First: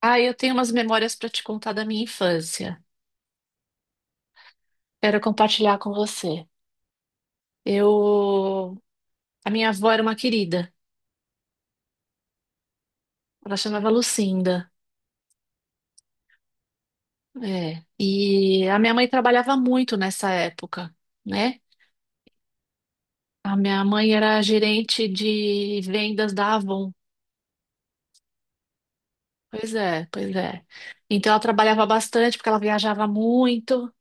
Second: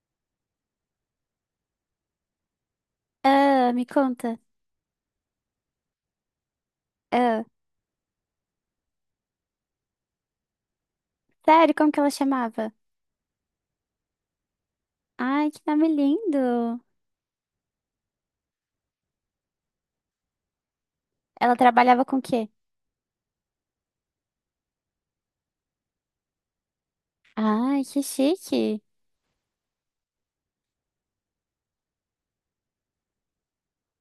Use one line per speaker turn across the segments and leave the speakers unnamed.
Ah, eu tenho umas memórias para te contar da minha infância.
Ah, me conta.
Quero compartilhar com você.
Ah,
Eu, a minha avó era uma querida.
sério, como que ela chamava?
Ela chamava Lucinda.
Ai, que nome lindo.
É. E a minha mãe trabalhava muito nessa época,
Ela
né?
trabalhava com o quê?
A minha mãe era gerente de vendas da Avon.
Ai, que chique.
Pois é, pois é. Então ela trabalhava bastante porque ela viajava muito.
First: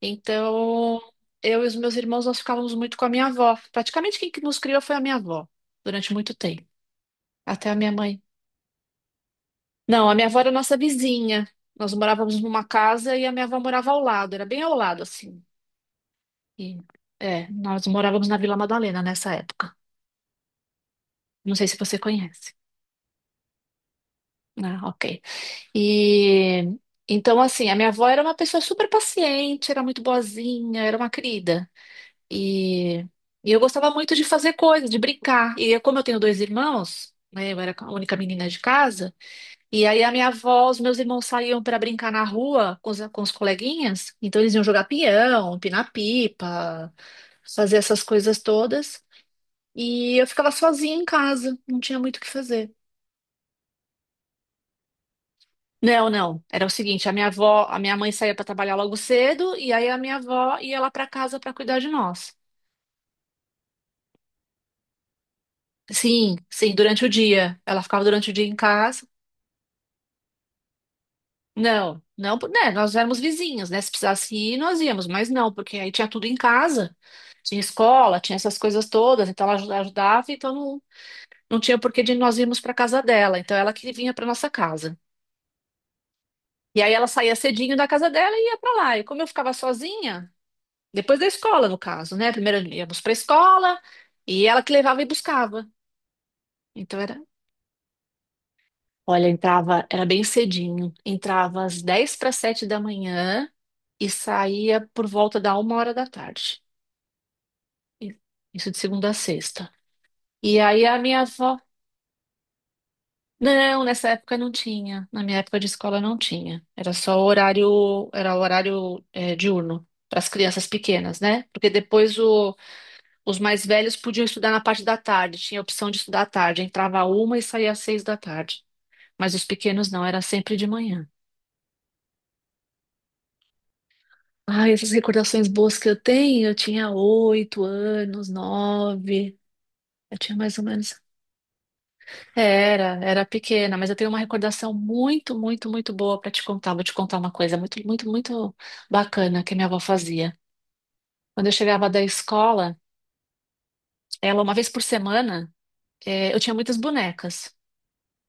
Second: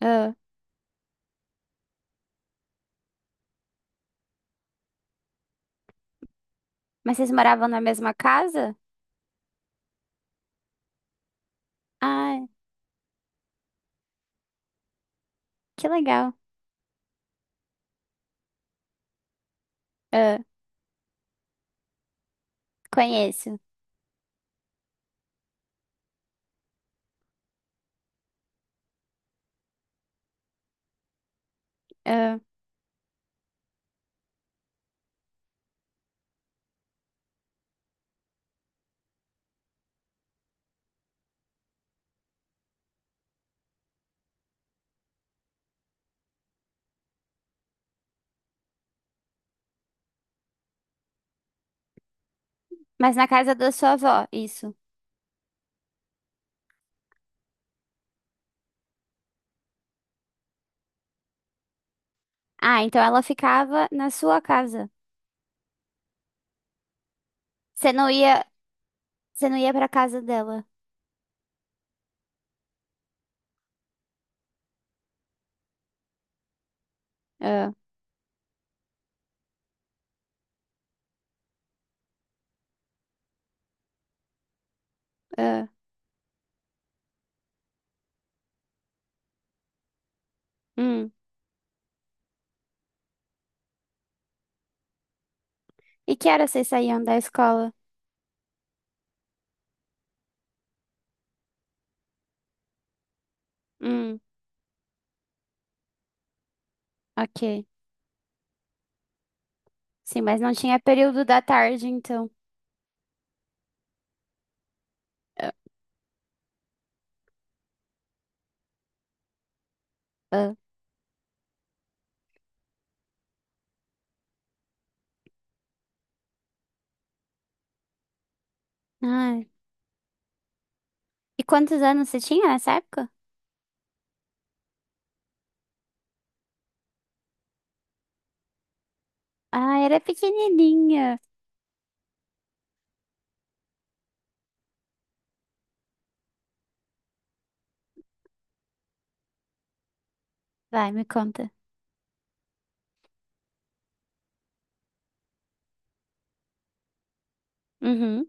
Ah,
Então eu e os meus irmãos nós ficávamos muito com a minha avó. Praticamente quem que nos criou foi a minha avó durante muito tempo.
mas vocês moravam
Até a
na
minha
mesma
mãe
casa?
Não, a minha avó era nossa vizinha. Nós morávamos
Ai,
numa casa e a minha avó morava ao lado, era bem ao lado, assim.
que legal.
E, Nós morávamos na Vila Madalena nessa época.
Ah,
Não sei se você conhece.
conheço.
Ah, ok. E então, assim, a minha avó era uma pessoa super paciente, era muito boazinha, era uma querida.
Ah,
E, e eu gostava muito de fazer coisas, de brincar. E como eu tenho dois irmãos, né, eu era a única menina de casa. E aí a minha avó, os meus irmãos saíam para brincar na rua com os coleguinhas, então eles iam jogar pião, empinar pipa, fazer essas coisas todas, e eu ficava sozinha em casa, não tinha muito o que fazer.
mas na casa da sua avó, isso.
Não, não, era o seguinte, a minha mãe saía para trabalhar logo cedo, e aí a minha avó ia lá para casa para cuidar de nós.
Ah, então ela ficava na sua casa.
Sim, sim, durante o dia. Ela
Você
ficava
não
durante o
ia,
dia em casa.
você não ia pra casa dela.
Não, não, né, nós éramos vizinhos, né? Se precisasse ir, nós íamos, mas não, porque aí tinha tudo em casa. Tinha
Ah,
escola, tinha essas coisas todas, então ela ajudava, então não, não tinha porquê de nós irmos para casa dela, então ela que vinha para nossa casa.
ah,
E aí ela saía cedinho da casa dela e ia para lá. E como eu ficava sozinha,
hum.
depois da escola, no caso, né? Primeiro íamos para a escola e ela que levava e buscava.
E que horas vocês
Então
saíam da
era,
escola?
olha, entrava, era bem cedinho, entrava às 6:50 da manhã e
Hum,
saía por volta da 1 hora da tarde.
ok.
E- Isso de segunda a sexta.
Sim, mas não
E
tinha
aí a minha
período da
avó
tarde, então.
Não, nessa época não tinha. Na minha
Ah,
época de escola não tinha. Era só horário, era horário diurno para as
ah.
crianças pequenas, né? Porque depois os mais velhos podiam estudar na parte da tarde. Tinha a opção de estudar à tarde. Entrava uma e saía às 6 da tarde. Mas os
Ai.
pequenos não, era sempre de manhã.
E quantos anos você tinha nessa época?
Ai, essas recordações boas que eu tenho, eu tinha 8 anos, nove.
Ah, era
Eu tinha mais ou menos.
pequenininha.
Era, era pequena, mas eu tenho uma recordação muito, muito, muito boa para te contar. Vou te contar uma coisa muito, muito, muito bacana que minha avó fazia.
Vai, me
Quando
conta.
eu chegava da escola, ela, uma vez por semana, eu tinha muitas bonecas.
Uhum.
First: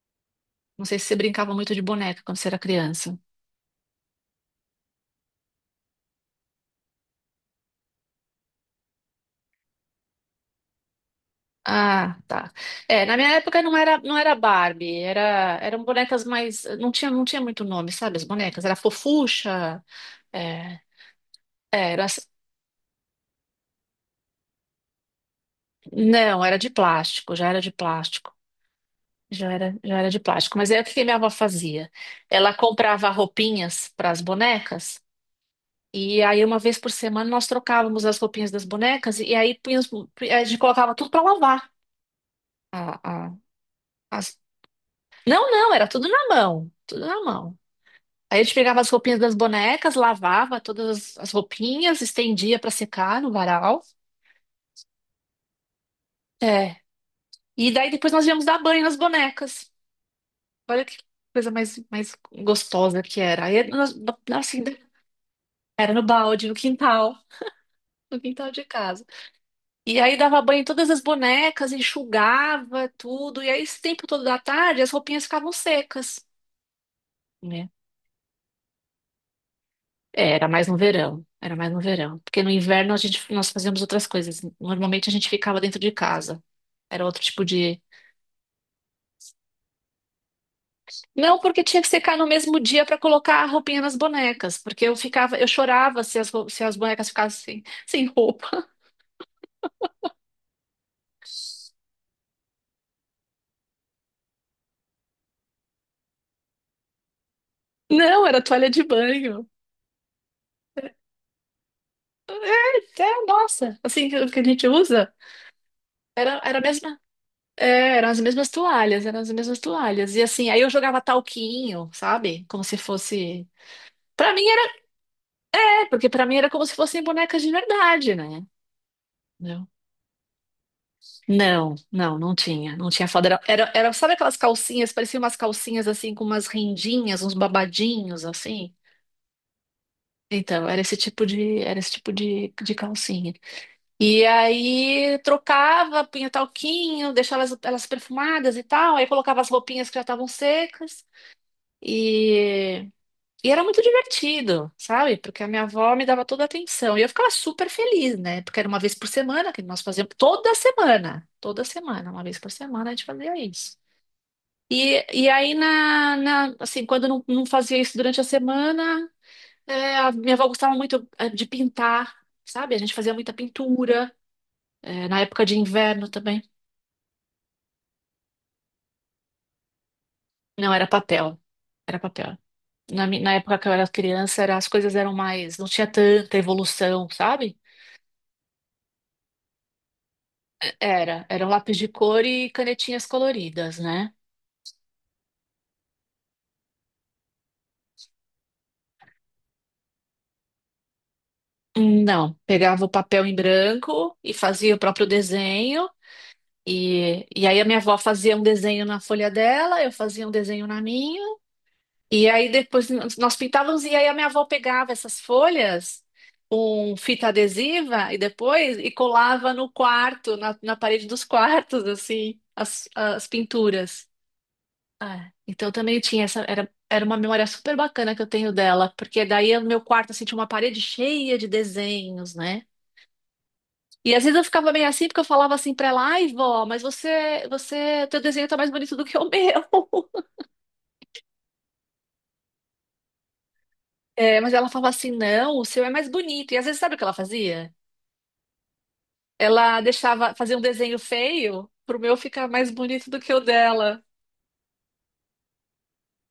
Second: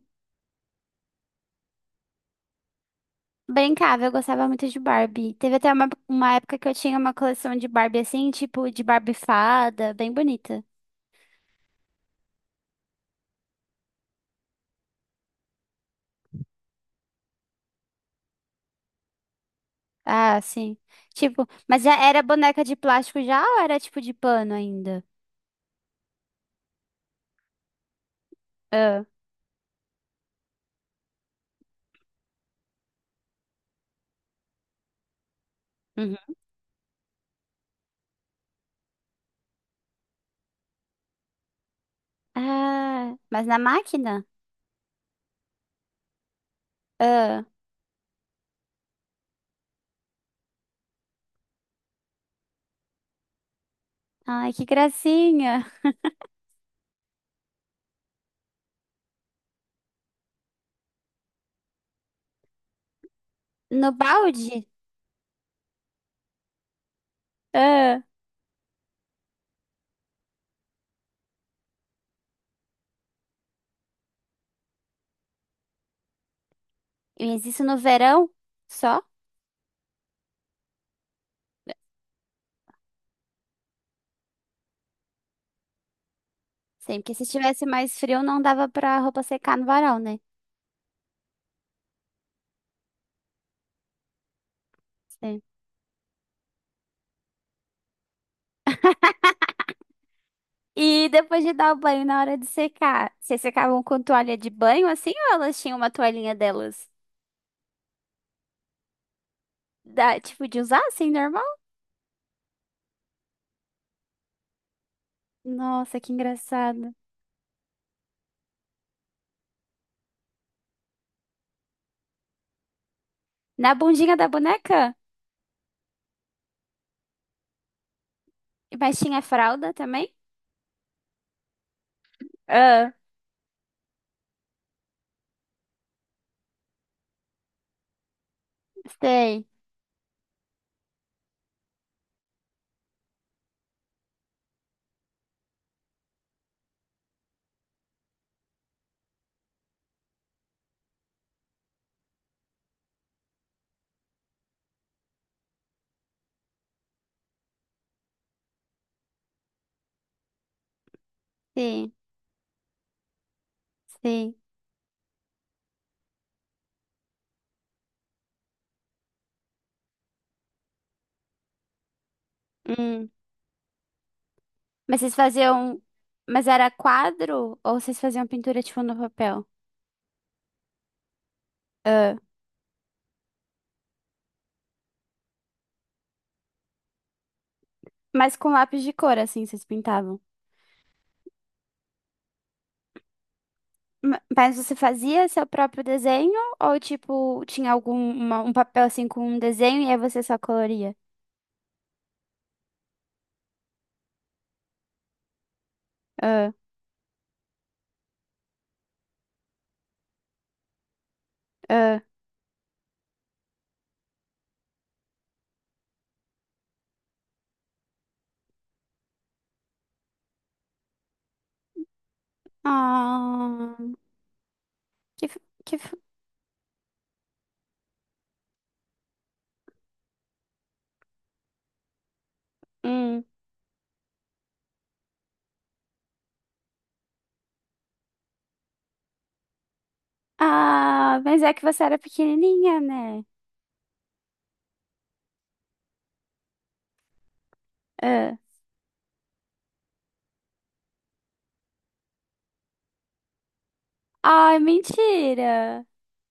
Não sei se você brincava muito de boneca quando você era criança.
Brincava, eu gostava muito de Barbie. Teve até uma época que eu tinha uma coleção de Barbie assim, tipo de Barbie fada, bem bonita.
Ah, tá. É, na minha época não era Barbie, eram bonecas mais, não tinha muito nome, sabe? As bonecas, era Fofucha,
Ah, sim.
é,
Tipo, mas
é,
já
era,
era boneca de plástico já ou era tipo de pano ainda?
não, era de plástico, já era de plástico.
Ah,
Já era de plástico. Mas é o que que minha avó fazia. Ela comprava roupinhas para as bonecas, e
uhum.
aí uma vez por semana nós trocávamos as roupinhas das bonecas, e aí a gente colocava tudo para lavar.
Ah,
A, a-
mas na máquina?
as- Não, não, era tudo na mão, tudo na
Ah,
mão. Aí a gente pegava as roupinhas das bonecas, lavava todas as roupinhas, estendia para secar no varal.
ai, que gracinha.
É. E daí depois nós íamos dar banho nas bonecas. Olha que coisa mais gostosa que era.
No
Assim,
balde?
Era no balde, no quintal,
Ah,
no quintal de casa. E aí dava banho em todas as bonecas, enxugava tudo. E aí, esse tempo todo da tarde, as roupinhas ficavam secas,
mas isso
né?
no verão? Só?
Era mais no verão, era mais no verão. Porque no inverno nós fazíamos outras coisas. Normalmente a gente ficava dentro de casa.
Sim,
Era
porque
outro
se
tipo
estivesse
de.
mais frio, não dava pra roupa secar no varal, né?
Não, porque tinha que secar no mesmo dia para colocar a roupinha nas bonecas. Porque
Sim.
eu chorava se se as bonecas ficassem sem roupa.
E depois de dar o banho, na hora de secar, vocês secavam com toalha de banho assim ou elas tinham uma toalhinha delas?
Não, era toalha de banho.
Da, tipo, de usar assim, normal?
É, nossa, assim que a gente usa.
Nossa, que
Era, era a
engraçado.
mesma, é, Eram as mesmas toalhas, eram as mesmas toalhas. E assim, aí eu jogava talquinho, sabe? Como se fosse.
Na bundinha da
Pra mim era,
boneca?
é, porque pra mim era como se fossem bonecas de verdade, né?
Mas tinha
Entendeu?
fralda também?
Não, não, não
Ah,
tinha foda. Sabe aquelas calcinhas, pareciam umas calcinhas assim com umas rendinhas, uns babadinhos assim.
sei,
Então, era esse tipo de calcinha. E aí trocava, punha talquinho, deixava elas perfumadas e tal, aí colocava as roupinhas que já estavam secas. E, e era muito divertido, sabe? Porque a minha avó me dava toda a atenção. E eu ficava super feliz, né? Porque era uma vez por semana que nós fazíamos. Toda semana. Toda
sim,
semana. Uma vez por semana a gente fazia isso.
sim.
Assim, quando eu não fazia isso durante a semana, a minha avó gostava muito de pintar, sabe? A gente
Hum.
fazia muita pintura,
Mas
é,
vocês
na época de
faziam.
inverno também.
Mas era quadro ou vocês faziam pintura tipo no papel?
Não, era papel. Era
Ah.
papel. Na época que eu era criança, as coisas eram mais. Não tinha tanta evolução, sabe?
Mas com lápis de cor, assim, vocês pintavam?
Era um lápis de cor e canetinhas coloridas, né?
Mas você fazia seu próprio desenho ou tipo tinha algum um papel assim com um desenho e aí você só coloria?
Não, pegava o papel em branco e fazia o próprio desenho.
Ah,
E aí a minha avó fazia um desenho na folha dela, eu fazia um desenho na minha.
ah,
E aí depois nós pintávamos e aí a minha avó pegava essas folhas com fita adesiva e depois colava no quarto, na parede dos quartos, assim, as
ah,
pinturas.
que
É,
f-
então
que f-
também tinha essa, era uma memória super bacana que eu tenho dela, porque daí no meu quarto assim, tinha uma parede cheia de desenhos, né?
hum.
E às vezes eu ficava meio assim, porque eu falava assim pra ela, ai, vó, mas você, teu desenho tá mais bonito do que o meu.
Ah, mas é que você era pequenininha, né?
É, mas ela falava assim, não, o seu é mais bonito. E às vezes sabe o que ela fazia?
Ah.
Fazia um desenho feio pro meu ficar mais bonito do que o dela.
Ai, mentira.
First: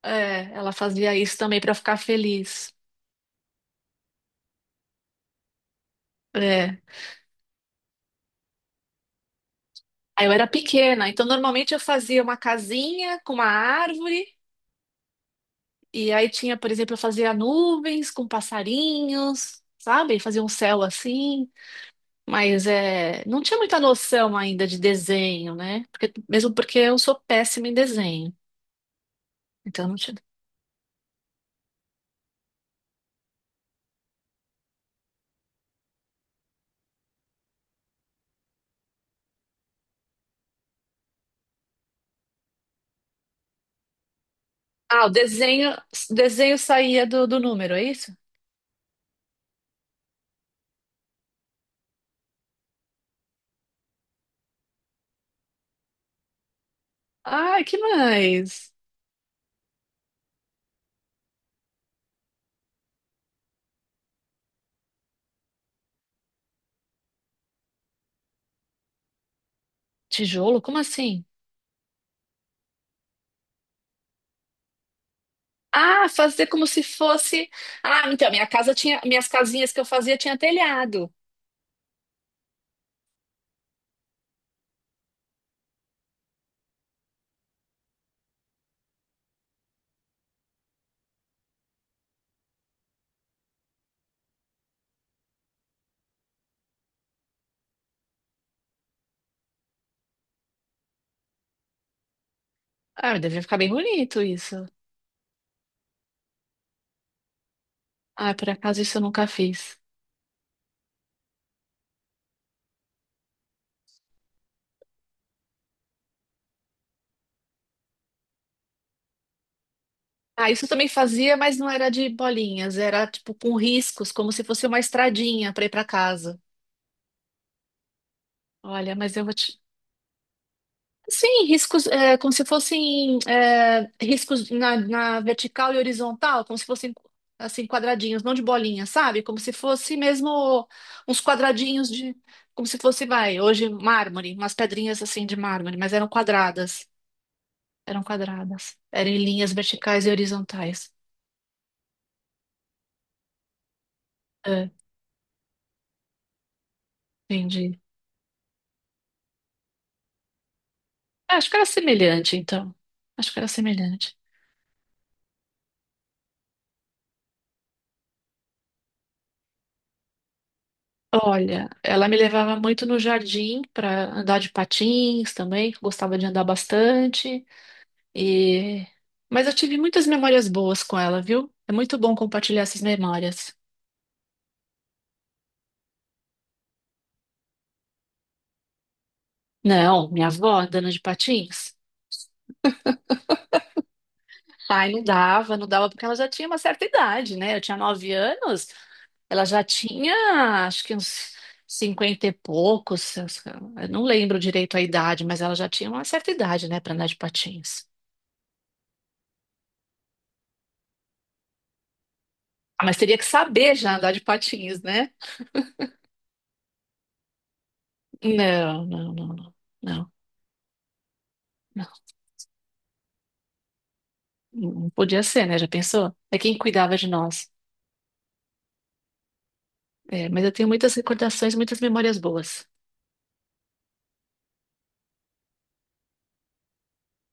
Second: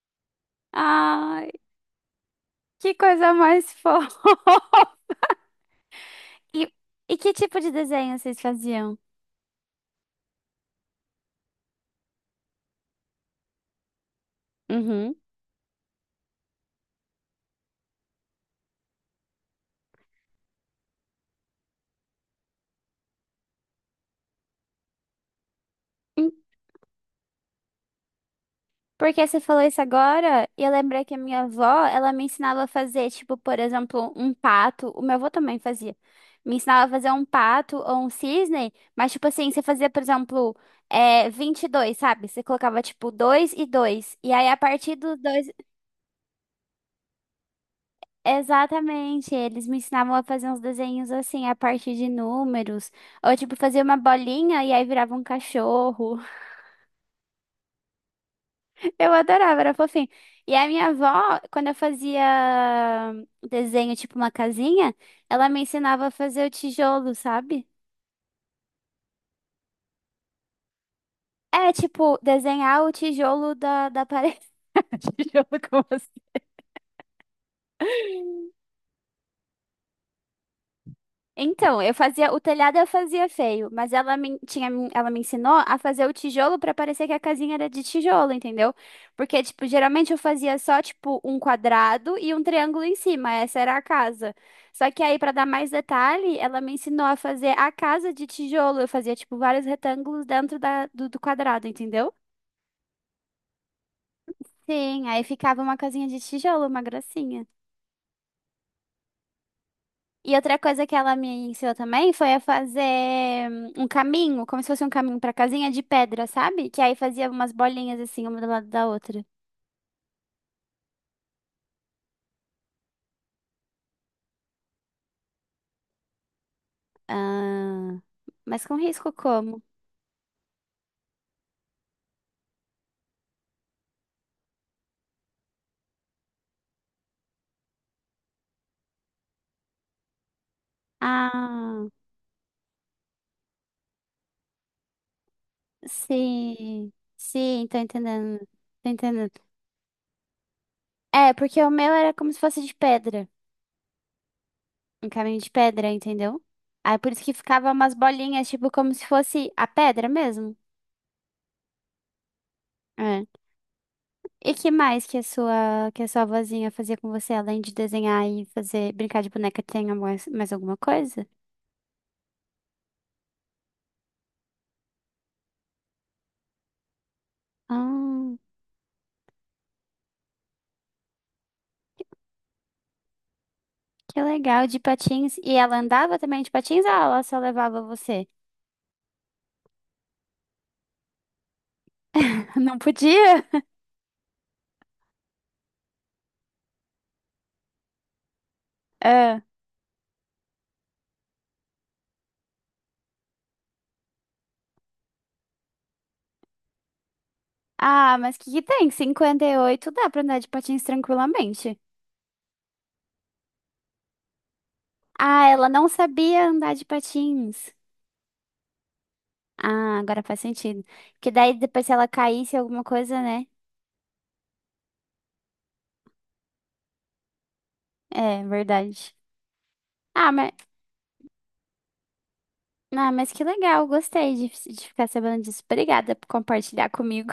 É, ela fazia isso
Ai,
também pra eu ficar feliz.
que coisa mais fofa. E,
É.
e que tipo de desenho vocês faziam?
Aí eu era pequena, então normalmente eu fazia uma casinha com uma árvore,
Uhum.
e aí tinha, por exemplo, eu fazia nuvens com passarinhos, sabe? Fazia um céu assim, mas não tinha muita noção ainda de desenho, né? Porque- mesmo porque eu sou péssima em desenho,
Porque você falou isso
então não tinha.
agora, e eu lembrei que a minha avó, ela me ensinava a fazer, tipo, por exemplo, um pato. O meu avô também fazia. Me ensinava a fazer um pato ou um cisne, mas, tipo assim, você fazia, por exemplo, é, 22, sabe? Você colocava, tipo, 2 e 2. E aí, a partir
Ah,
dos dois.
desenho saía do número, é isso?
Exatamente, eles me ensinavam a fazer uns desenhos assim, a partir de números. Ou, tipo, fazia uma bolinha e aí virava um cachorro.
Ah, que mais?
Eu adorava, era fofinho. E a minha avó, quando eu fazia desenho, tipo uma casinha, ela me ensinava a fazer o tijolo, sabe?
Tijolo? Como assim?
É, tipo, desenhar o tijolo da parede. Tijolo como.
Ah, fazer como se fosse. Ah, então, minhas casinhas que eu fazia tinha telhado.
Então, eu fazia o telhado, eu fazia feio, mas ela me, tinha, ela me ensinou a fazer o tijolo pra parecer que a casinha era de tijolo, entendeu? Porque, tipo, geralmente eu fazia só, tipo, um quadrado e um triângulo em cima, essa era a casa. Só que aí, pra dar mais detalhe, ela me ensinou a fazer a casa de tijolo. Eu fazia, tipo, vários retângulos dentro da, do quadrado, entendeu?
Ah, mas devia ficar bem bonito isso.
Sim, aí ficava uma casinha de tijolo, uma gracinha.
Ah, por acaso isso eu nunca fiz.
E outra coisa que ela me ensinou também foi a fazer um caminho, como se fosse um caminho pra casinha de pedra, sabe? Que aí fazia umas bolinhas assim, uma do lado da outra.
Ah, isso eu também fazia, mas não era de bolinhas, era tipo com riscos, como se fosse uma estradinha para ir para casa.
Ah, mas com
Olha,
risco
mas eu vou te.
como?
Sim, riscos, como se fossem riscos na vertical e horizontal, como se fossem assim quadradinhos, não de bolinha, sabe? Como se fosse mesmo uns
Ah,
quadradinhos como se fosse, vai, hoje mármore, umas pedrinhas assim de mármore, mas eram quadradas.
sim. Sim, tô
Eram
entendendo.
quadradas.
Tô
Eram em
entendendo.
linhas verticais e horizontais.
É, porque o meu era como se fosse de pedra.
Ah,
Um caminho de pedra, entendeu? Aí por isso que ficava
entendi.
umas bolinhas, tipo, como se fosse a pedra mesmo.
Ah, acho que era semelhante, então.
É.
Acho que era semelhante.
E que mais que a sua vozinha fazia com você, além de desenhar e fazer brincar de boneca, tem mais, mais alguma coisa?
Olha, ela me levava muito no jardim para andar de patins também, que eu gostava de andar bastante.
Ah,
E... Mas eu tive muitas memórias boas com ela, viu? É muito bom compartilhar essas memórias.
que legal, de patins. E ela andava também de patins ou ela só levava você?
Não, minha avó andando de patins.
Não podia?
Ai, não dava, não dava, porque ela já tinha uma certa idade, né? Eu tinha 9 anos,
Ah,
acho que uns cinquenta e poucos, eu não lembro direito a idade, mas ela já tinha uma certa idade, né, para andar de patins.
ah, mas que tem? 58 dá pra andar de patins tranquilamente.
Mas teria que saber já andar de patins, né?
Ah, ela não sabia andar de patins.
Não, não, não, não,
Ah,
não,
agora faz sentido. Porque daí depois
não,
se ela caísse alguma coisa, né?
não podia ser, né? Já pensou? É quem cuidava de nós.
É, verdade.
É,
Ah,
mas
mas
eu tenho muitas recordações, muitas memórias boas.
ah, mas que legal, gostei de ficar sabendo disso. Obrigada por compartilhar comigo.